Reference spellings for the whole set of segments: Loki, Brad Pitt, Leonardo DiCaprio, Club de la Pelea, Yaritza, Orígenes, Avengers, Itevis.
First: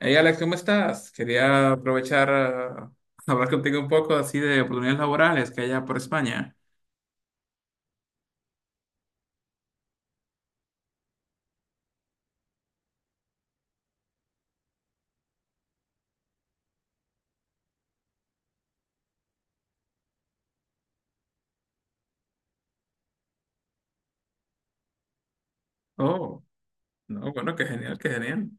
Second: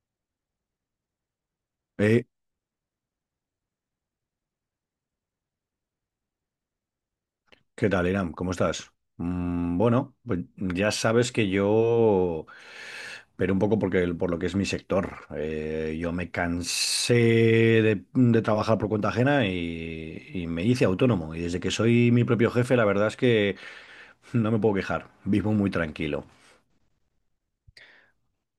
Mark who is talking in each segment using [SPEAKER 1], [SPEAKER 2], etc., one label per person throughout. [SPEAKER 1] Hey Alex, ¿cómo estás? Quería
[SPEAKER 2] Eh,
[SPEAKER 1] aprovechar a hablar contigo un poco así de oportunidades laborales que hay allá por España.
[SPEAKER 2] ¿Qué tal, Iram? ¿Cómo estás? Bueno, pues ya sabes que yo, pero un poco porque, por lo que es mi sector, yo me cansé de trabajar por cuenta ajena y me hice autónomo. Y desde que soy mi propio jefe, la verdad es que no me puedo quejar, vivo muy tranquilo.
[SPEAKER 1] Oh. No, bueno, qué genial, qué genial.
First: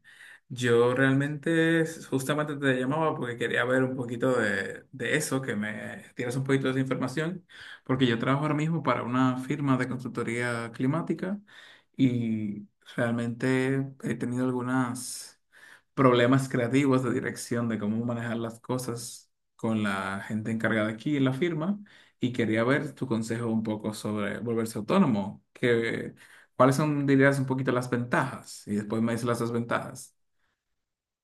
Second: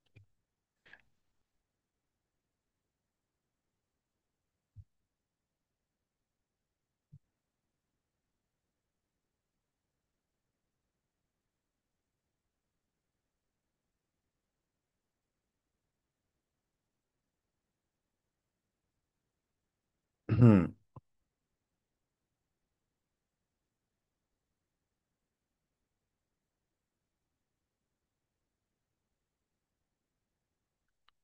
[SPEAKER 1] Yo realmente justamente te llamaba porque quería ver un poquito de eso, que me tienes un poquito de esa información, porque yo trabajo ahora mismo para una firma de consultoría climática y realmente he tenido algunos problemas creativos de dirección de cómo manejar las cosas con la gente
[SPEAKER 2] Ujú.
[SPEAKER 1] encargada aquí en la firma y quería ver tu consejo un poco sobre volverse autónomo. ¿Cuáles son, dirías, un poquito las ventajas? Y después me dices las desventajas.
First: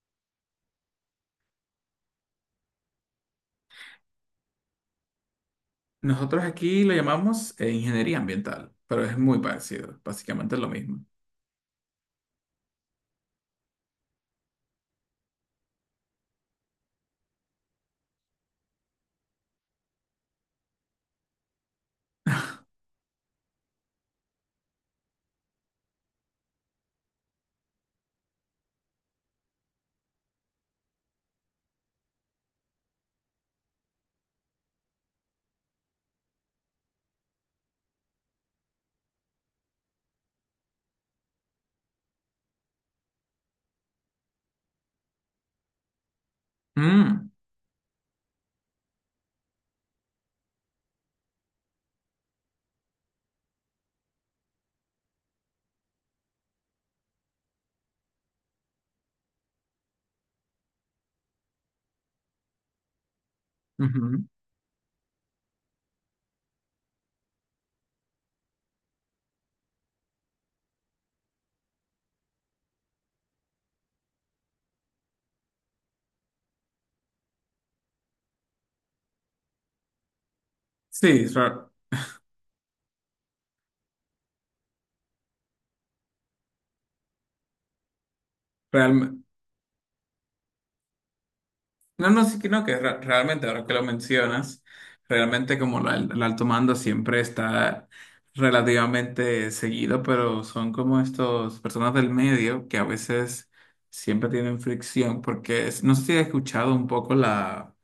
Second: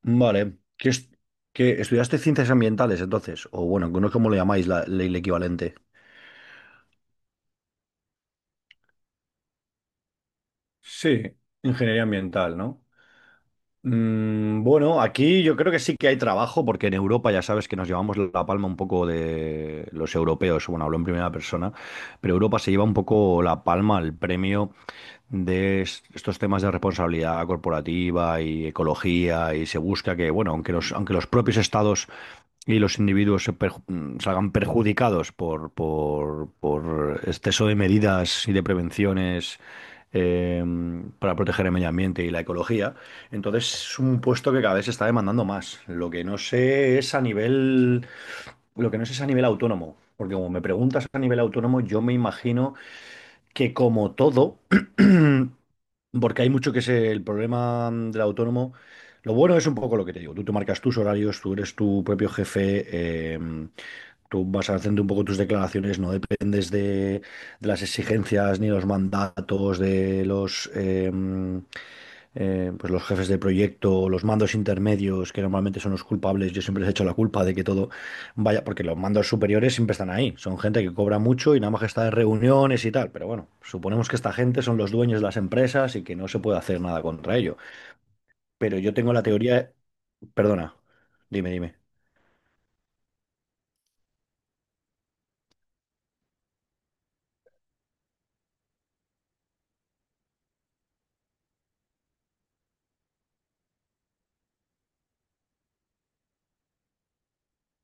[SPEAKER 2] Vale, ¿ estudiaste ciencias ambientales entonces? O bueno, no sé cómo lo llamáis, el equivalente.
[SPEAKER 1] Nosotros aquí lo llamamos ingeniería ambiental, pero es muy parecido, básicamente es lo mismo.
[SPEAKER 2] Sí, ingeniería ambiental, ¿no? Bueno, aquí yo creo que sí que hay trabajo, porque en Europa ya sabes que nos llevamos la palma un poco de los europeos, bueno, hablo en primera persona, pero Europa se lleva un poco la palma, el premio de estos temas de responsabilidad corporativa y ecología, y se busca que, bueno, aunque los propios estados y los individuos salgan perjudicados por exceso de medidas y de prevenciones eh, para proteger el medio ambiente y la ecología. Entonces es un puesto que cada vez se está demandando más.
[SPEAKER 1] Mm,
[SPEAKER 2] Lo que no sé es a nivel autónomo. Porque como me preguntas a nivel autónomo, yo me imagino que como todo, porque hay mucho que es el problema del autónomo, lo bueno es un poco lo que te digo, tú te marcas tus horarios, tú eres tu propio jefe,
[SPEAKER 1] ujú.
[SPEAKER 2] tú vas haciendo un poco tus declaraciones, no dependes de las exigencias ni los mandatos de pues los jefes de proyecto, los mandos intermedios, que normalmente son los culpables, yo siempre les he hecho la culpa de que todo. Vaya, porque los mandos superiores siempre están ahí. Son gente que cobra
[SPEAKER 1] Sí,
[SPEAKER 2] mucho y nada más que está en reuniones y tal. Pero bueno, suponemos que esta gente son los dueños de las empresas y que no se puede hacer nada contra ello. Pero yo tengo la
[SPEAKER 1] realmente.
[SPEAKER 2] teoría, perdona, dime.
[SPEAKER 1] No, sí que no, que realmente, ahora que lo mencionas, realmente como el alto mando siempre está relativamente seguido, pero son como estos personas del medio que a veces siempre tienen fricción, porque no sé si has escuchado un poco la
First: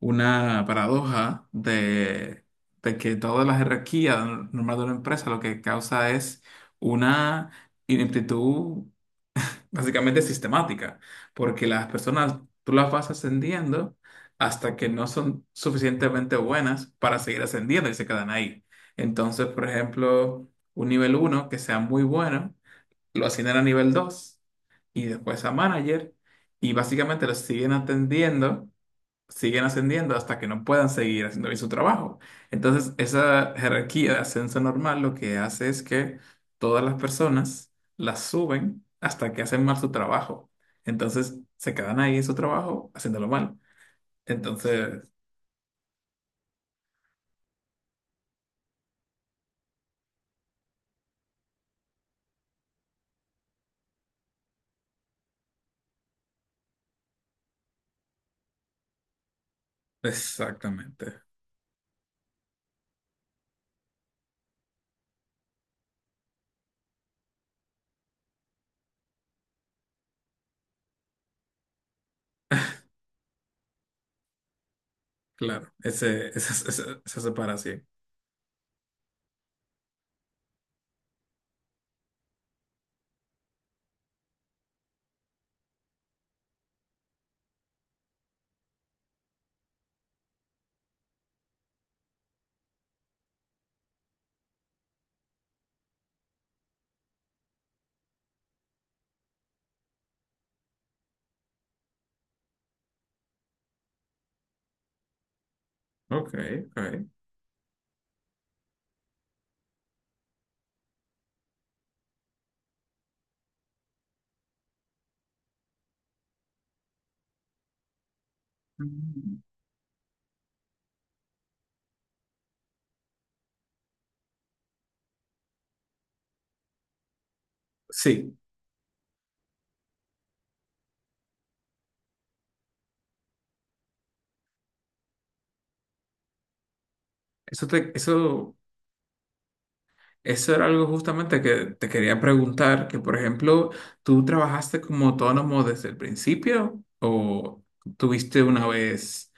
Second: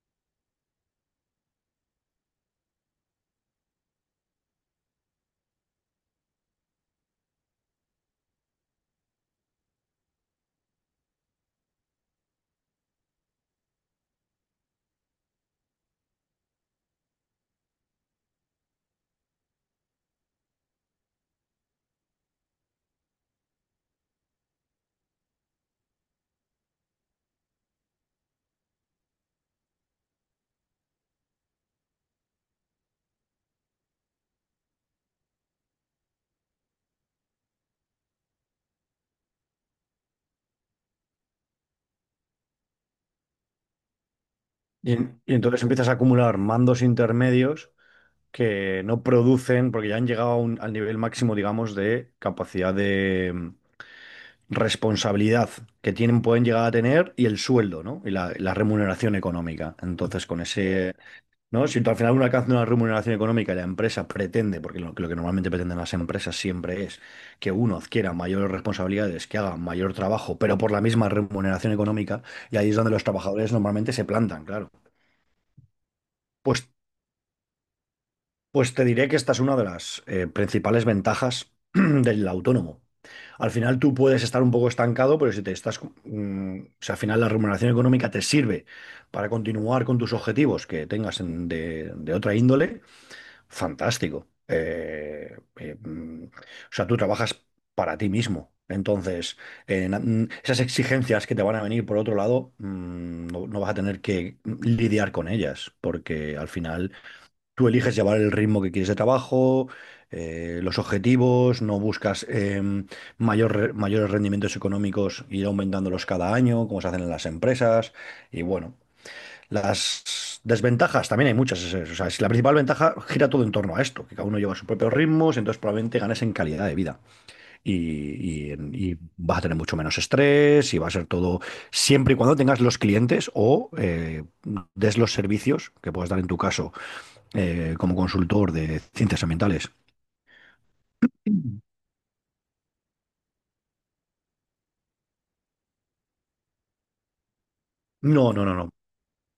[SPEAKER 1] una paradoja de que toda la jerarquía normal de una empresa lo que causa es una ineptitud básicamente sistemática, porque las personas tú las vas ascendiendo hasta que no son suficientemente buenas para seguir ascendiendo y se quedan ahí. Entonces, por ejemplo, un nivel uno que sea muy bueno, lo ascienden a nivel 2 y después a manager y básicamente lo siguen atendiendo siguen ascendiendo hasta que no puedan seguir haciendo bien su trabajo. Entonces, esa jerarquía de ascenso normal lo que hace es que todas las personas las suben hasta que hacen mal su trabajo. Entonces, se quedan ahí en su trabajo haciéndolo mal.
[SPEAKER 2] Y,
[SPEAKER 1] Entonces,
[SPEAKER 2] en- y entonces empiezas a acumular mandos intermedios que no producen, porque ya han llegado a al nivel máximo, digamos, de capacidad de responsabilidad que tienen, pueden llegar a tener y el sueldo, ¿no? Y la remuneración económica. Entonces, con ese
[SPEAKER 1] exactamente,
[SPEAKER 2] ¿no? Si tú al final uno alcanza una remuneración económica y la empresa pretende, porque lo que normalmente pretenden las empresas siempre es que uno adquiera mayores responsabilidades, que haga mayor trabajo, pero por la misma remuneración económica, y ahí es donde los trabajadores normalmente se plantan, claro.
[SPEAKER 1] claro,
[SPEAKER 2] Pues,
[SPEAKER 1] esa separación.
[SPEAKER 2] pues te diré que esta es una de las principales ventajas del autónomo. Al final tú puedes estar un poco estancado, pero si te estás, o sea, al final la remuneración económica te sirve para continuar con tus objetivos que tengas de otra índole. Fantástico. O sea, tú trabajas para ti mismo. Entonces, esas exigencias que te van a venir por otro lado, no, no vas a tener que lidiar con ellas,
[SPEAKER 1] Ok,
[SPEAKER 2] porque al final
[SPEAKER 1] ok.
[SPEAKER 2] tú eliges llevar el ritmo que quieres de trabajo, los objetivos, no buscas mayores rendimientos económicos, ir aumentándolos cada año, como se hacen en las empresas. Y bueno.
[SPEAKER 1] Mm.
[SPEAKER 2] Las desventajas, también hay muchas. O sea, la principal ventaja gira todo en torno a esto, que cada uno lleva sus propios ritmos, entonces probablemente ganes en calidad de vida y,
[SPEAKER 1] Sí,
[SPEAKER 2] y y vas a tener mucho menos estrés y va a ser todo siempre y cuando tengas los clientes o des los servicios que puedas dar en tu caso
[SPEAKER 1] eso te,
[SPEAKER 2] como consultor
[SPEAKER 1] eso
[SPEAKER 2] de ciencias ambientales.
[SPEAKER 1] eso era algo justamente que te quería preguntar, que por ejemplo, ¿tú trabajaste como autónomo desde el principio o
[SPEAKER 2] No,
[SPEAKER 1] tuviste
[SPEAKER 2] no, no,
[SPEAKER 1] una
[SPEAKER 2] no.
[SPEAKER 1] vez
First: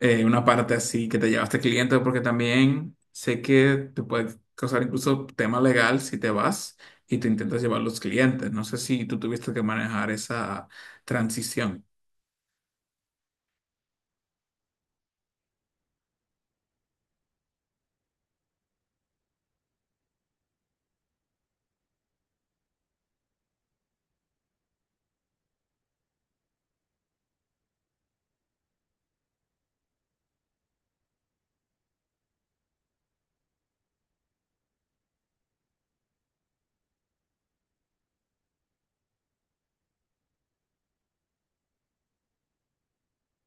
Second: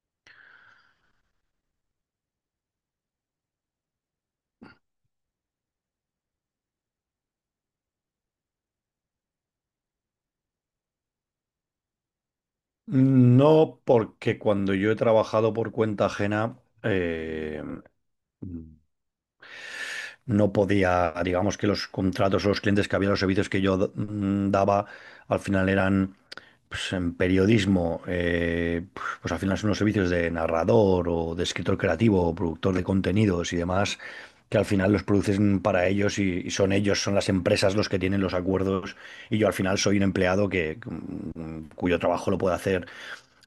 [SPEAKER 1] una parte así que te llevaste cliente? Porque también sé que te puede causar incluso tema legal si te vas y te intentas llevar los clientes. No sé si tú tuviste que manejar esa transición.
[SPEAKER 2] No, porque cuando yo he trabajado por cuenta ajena, no podía, digamos que los contratos o los clientes que había, los servicios que yo daba, al final eran pues, en periodismo, pues al final son los servicios de narrador o de escritor creativo o productor de contenidos y demás, que al final los producen para ellos y son ellos, son las empresas los que tienen los acuerdos y yo al final soy un empleado que cuyo trabajo lo puede hacer,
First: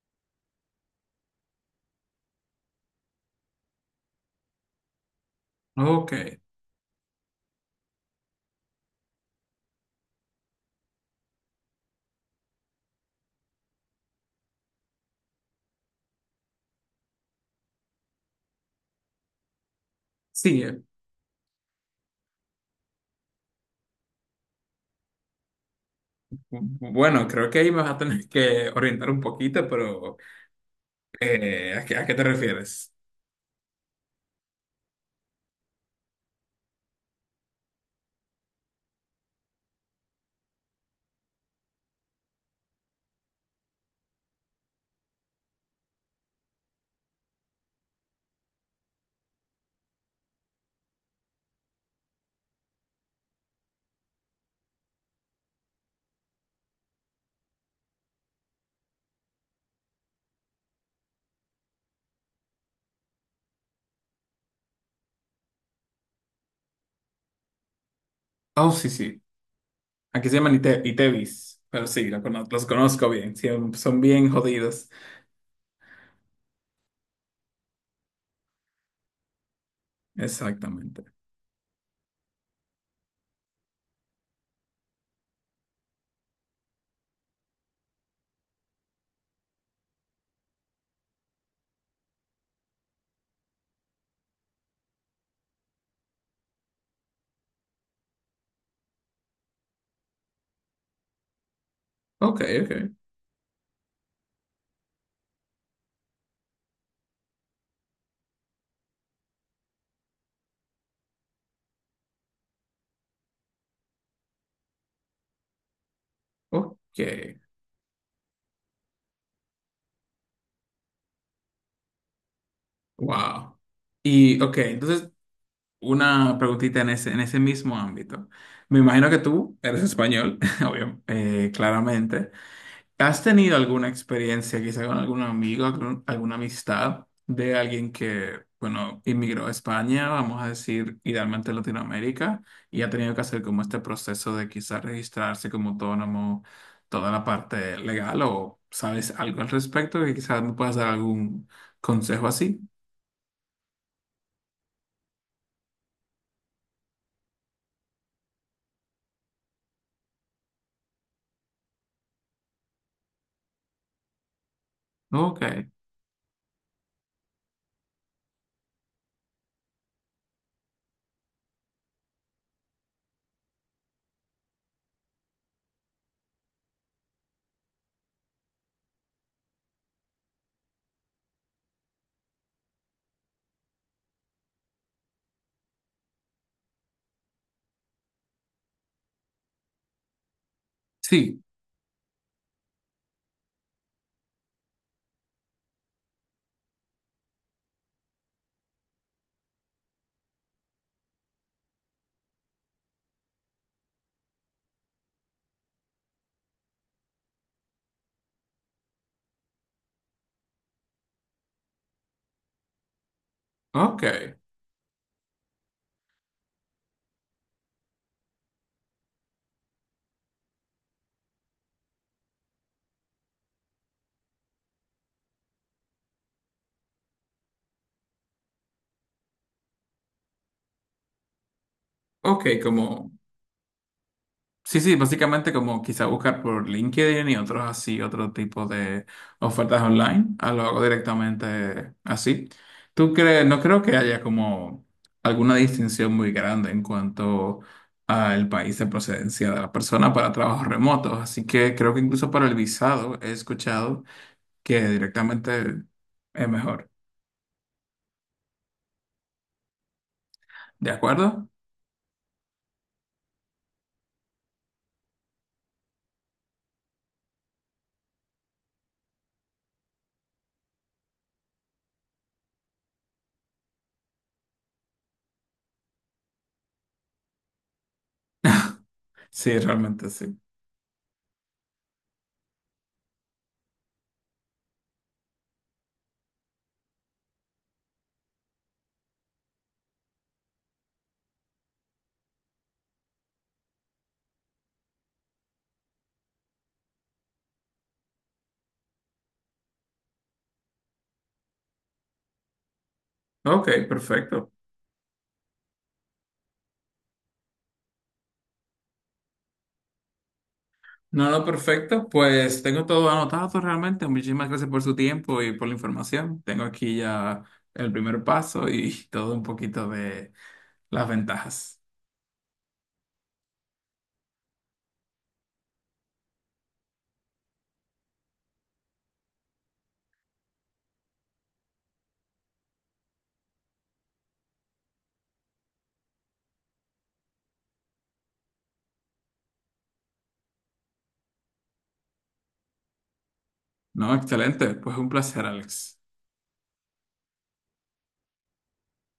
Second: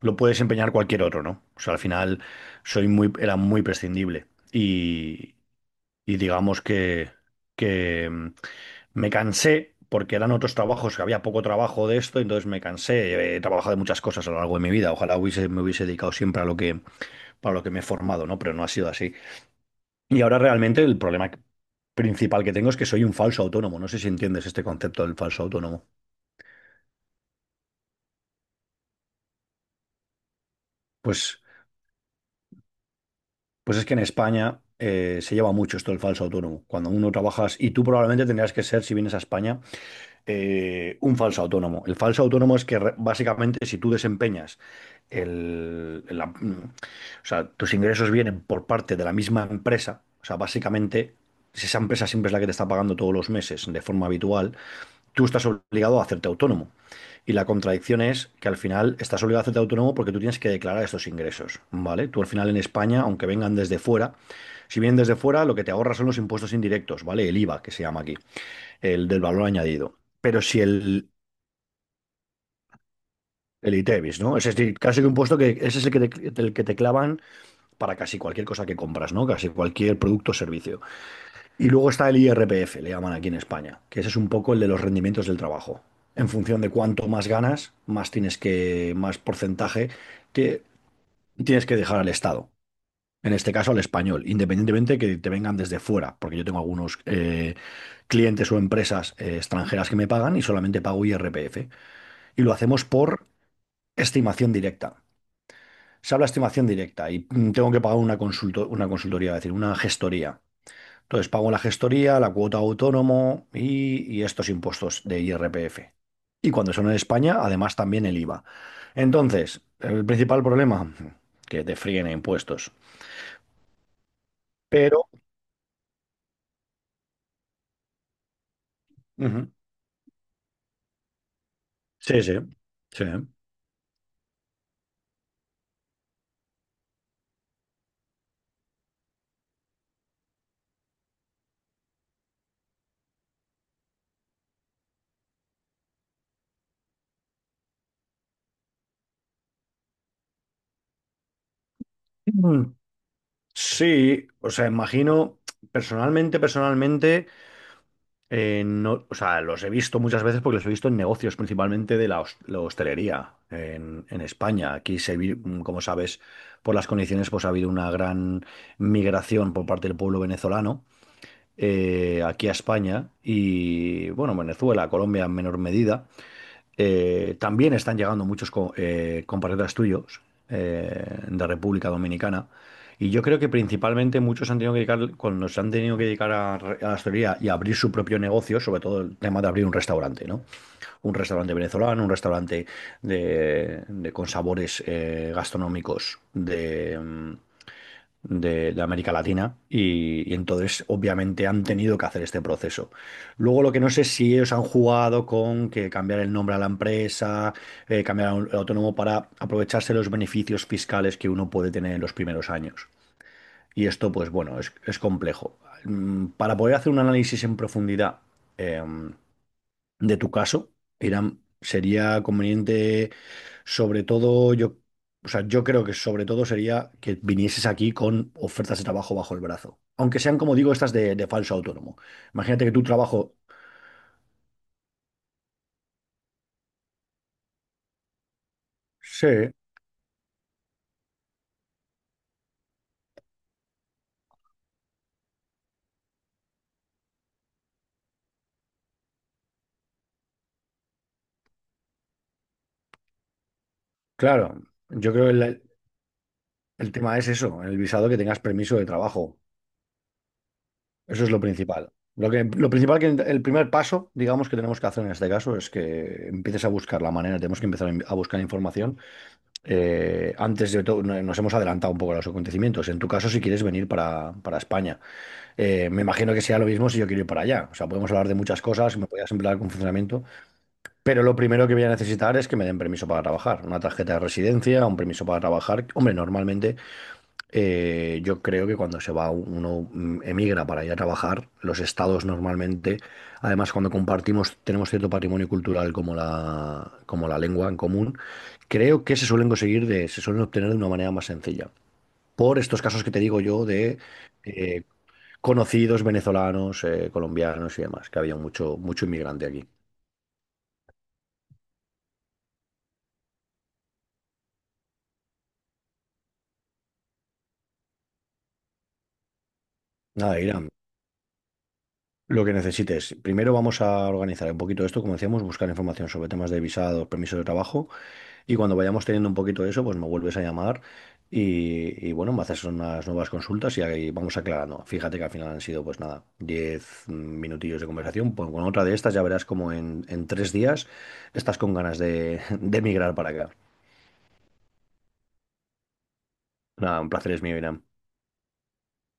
[SPEAKER 2] lo puede desempeñar cualquier otro, ¿no? O sea, al final soy muy, era muy prescindible
[SPEAKER 1] Ok,
[SPEAKER 2] y digamos que me cansé porque eran otros trabajos, que había poco trabajo de esto, entonces me cansé. He trabajado de muchas cosas a lo largo de mi vida. Ojalá hubiese, me hubiese dedicado siempre a lo que, para lo que me he formado, ¿no? Pero no ha sido así. Y ahora
[SPEAKER 1] sí.
[SPEAKER 2] realmente principal que tengo es que soy un falso autónomo. No sé si entiendes este concepto del falso autónomo.
[SPEAKER 1] Bueno, creo que ahí me vas a tener que orientar un poquito, pero
[SPEAKER 2] Pues,
[SPEAKER 1] a qué te refieres?
[SPEAKER 2] pues es que en España se lleva mucho esto del falso autónomo. Cuando uno trabajas, y tú probablemente tendrías que ser, si vienes a España, un falso autónomo. El falso autónomo es que básicamente si tú desempeñas o sea, tus ingresos vienen por parte de la misma empresa, o sea, básicamente si esa empresa siempre es la que te está pagando todos los meses de forma habitual, tú estás obligado a hacerte autónomo. Y la contradicción es que al final estás obligado a hacerte autónomo porque tú tienes que declarar estos ingresos, ¿vale? Tú al final en España, aunque vengan desde fuera, si vienen desde fuera, lo que te ahorras son los impuestos indirectos, ¿vale? El IVA, que se llama aquí
[SPEAKER 1] Oh, sí,
[SPEAKER 2] el del
[SPEAKER 1] sí.
[SPEAKER 2] valor añadido.
[SPEAKER 1] Aquí se
[SPEAKER 2] Pero
[SPEAKER 1] llaman
[SPEAKER 2] si
[SPEAKER 1] Itevis, pero sí, los conozco bien, sí,
[SPEAKER 2] el
[SPEAKER 1] son
[SPEAKER 2] ITEVIS,
[SPEAKER 1] bien
[SPEAKER 2] ¿no? Es decir,
[SPEAKER 1] jodidos.
[SPEAKER 2] casi que un puesto que ese es el que te clavan para casi cualquier cosa que compras, ¿no? Casi cualquier producto o servicio.
[SPEAKER 1] Exactamente.
[SPEAKER 2] Y luego está el IRPF, le llaman aquí en España, que ese es un poco el de los rendimientos del trabajo. En función de cuánto más ganas, más tienes que, más porcentaje que tienes que dejar al Estado. En este caso al español, independientemente que te vengan desde fuera, porque yo tengo algunos clientes o empresas extranjeras que me pagan y solamente pago IRPF.
[SPEAKER 1] Ok,
[SPEAKER 2] Y lo hacemos
[SPEAKER 1] ok,
[SPEAKER 2] por estimación directa. Se habla de estimación directa y tengo que pagar una una consultoría, es decir, una gestoría. Entonces pago la gestoría, la cuota autónomo y estos impuestos de IRPF. Y cuando son en
[SPEAKER 1] ok,
[SPEAKER 2] España, además también el IVA. Entonces, el principal problema, que te fríen impuestos.
[SPEAKER 1] wow. Y ok,
[SPEAKER 2] Pero,
[SPEAKER 1] entonces una preguntita en ese mismo ámbito. Me imagino que
[SPEAKER 2] ujú,
[SPEAKER 1] tú eres español, obvio,
[SPEAKER 2] sí,
[SPEAKER 1] claramente.
[SPEAKER 2] sí, sí.
[SPEAKER 1] ¿Has tenido alguna experiencia quizá con algún amigo, alguna amistad de alguien que, bueno, inmigró a España, vamos a decir, idealmente a Latinoamérica, y ha tenido que hacer como este proceso de quizá registrarse como autónomo, toda la parte legal, o sabes algo al respecto y quizás me puedas dar algún consejo así?
[SPEAKER 2] Mm. Sí, o sea, imagino, personalmente, no, o sea, los he visto muchas veces porque los he visto en negocios, principalmente de la hostelería en España. Aquí
[SPEAKER 1] Ok,
[SPEAKER 2] como sabes, por las condiciones, pues ha habido una gran migración por parte del pueblo venezolano aquí a España y, bueno, Venezuela, Colombia en menor medida. También están llegando muchos compatriotas tuyos de República Dominicana. Y yo creo que principalmente muchos han tenido que dedicar, cuando se han tenido que dedicar a la hostelería y a abrir su propio negocio, sobre todo el tema de abrir un restaurante, ¿no? Un
[SPEAKER 1] sí,
[SPEAKER 2] restaurante venezolano, un restaurante con sabores gastronómicos de América Latina y entonces obviamente han tenido que hacer este proceso. Luego lo que no sé es si ellos han jugado con que cambiar el nombre a la empresa, cambiar a a autónomo para aprovecharse los beneficios fiscales que uno puede tener en los primeros años. Y
[SPEAKER 1] ok,
[SPEAKER 2] esto pues bueno, es complejo. Para poder hacer un análisis en profundidad, em, de tu caso, Irán, sería conveniente, sobre todo, yo, o sea, yo creo que sobre todo sería que vinieses aquí con ofertas de trabajo bajo el brazo. Aunque sean, como digo, estas de falso autónomo.
[SPEAKER 1] ok,
[SPEAKER 2] Imagínate que tu
[SPEAKER 1] como...
[SPEAKER 2] trabajo.
[SPEAKER 1] Sí, sí, básicamente como quizá buscar por LinkedIn y otros así, otro tipo de
[SPEAKER 2] Sí,
[SPEAKER 1] ofertas online, ah, lo hago directamente así. ¿Tú crees? No creo que haya como alguna distinción muy grande en cuanto al país de procedencia de la persona para trabajos remotos, así que creo que incluso para el visado he escuchado
[SPEAKER 2] claro.
[SPEAKER 1] que
[SPEAKER 2] Yo creo que
[SPEAKER 1] directamente es
[SPEAKER 2] el
[SPEAKER 1] mejor.
[SPEAKER 2] tema es eso, el visado que tengas permiso de trabajo.
[SPEAKER 1] ¿De
[SPEAKER 2] Eso es lo
[SPEAKER 1] acuerdo?
[SPEAKER 2] principal. Lo que, lo principal que el primer paso, digamos, que tenemos que hacer en este caso es que empieces a buscar la manera, tenemos que empezar a a buscar información antes de todo, nos hemos adelantado un poco a los acontecimientos. En tu caso, si quieres venir para España, me imagino que sea lo mismo si yo quiero ir para allá. O sea, podemos hablar de muchas cosas, me podías
[SPEAKER 1] Sí,
[SPEAKER 2] emplear con
[SPEAKER 1] realmente
[SPEAKER 2] funcionamiento,
[SPEAKER 1] sí.
[SPEAKER 2] pero lo primero que voy a necesitar es que me den permiso para trabajar, una tarjeta de residencia, un permiso para trabajar. Hombre, normalmente yo creo que cuando se va uno emigra para ir a trabajar, los estados normalmente, además cuando compartimos, tenemos cierto patrimonio cultural como como la lengua en común, creo que se suelen conseguir se suelen obtener de una manera más sencilla. Por estos casos que te digo yo
[SPEAKER 1] Ok,
[SPEAKER 2] de
[SPEAKER 1] perfecto.
[SPEAKER 2] eh, conocidos venezolanos, colombianos y demás, que había mucho, mucho inmigrante aquí.
[SPEAKER 1] No, no, perfecto. Pues tengo todo anotado realmente. Muchísimas gracias por su tiempo y por la información. Tengo aquí ya el primer paso y todo un poquito de
[SPEAKER 2] Nada, Iram,
[SPEAKER 1] las ventajas.
[SPEAKER 2] lo que necesites. Primero vamos a organizar un poquito esto, como decíamos, buscar información sobre temas de visados, permisos de trabajo. Y cuando vayamos teniendo un poquito de eso, pues me vuelves a llamar y bueno, me haces unas nuevas consultas y ahí vamos aclarando. Fíjate que al final han sido, pues nada, 10 minutillos de conversación. Pues con otra de estas ya verás como en 3 días estás con ganas de, de emigrar para acá.
[SPEAKER 1] No, excelente. Pues un placer, Alex.
[SPEAKER 2] Nada, un placer es mío, Irán.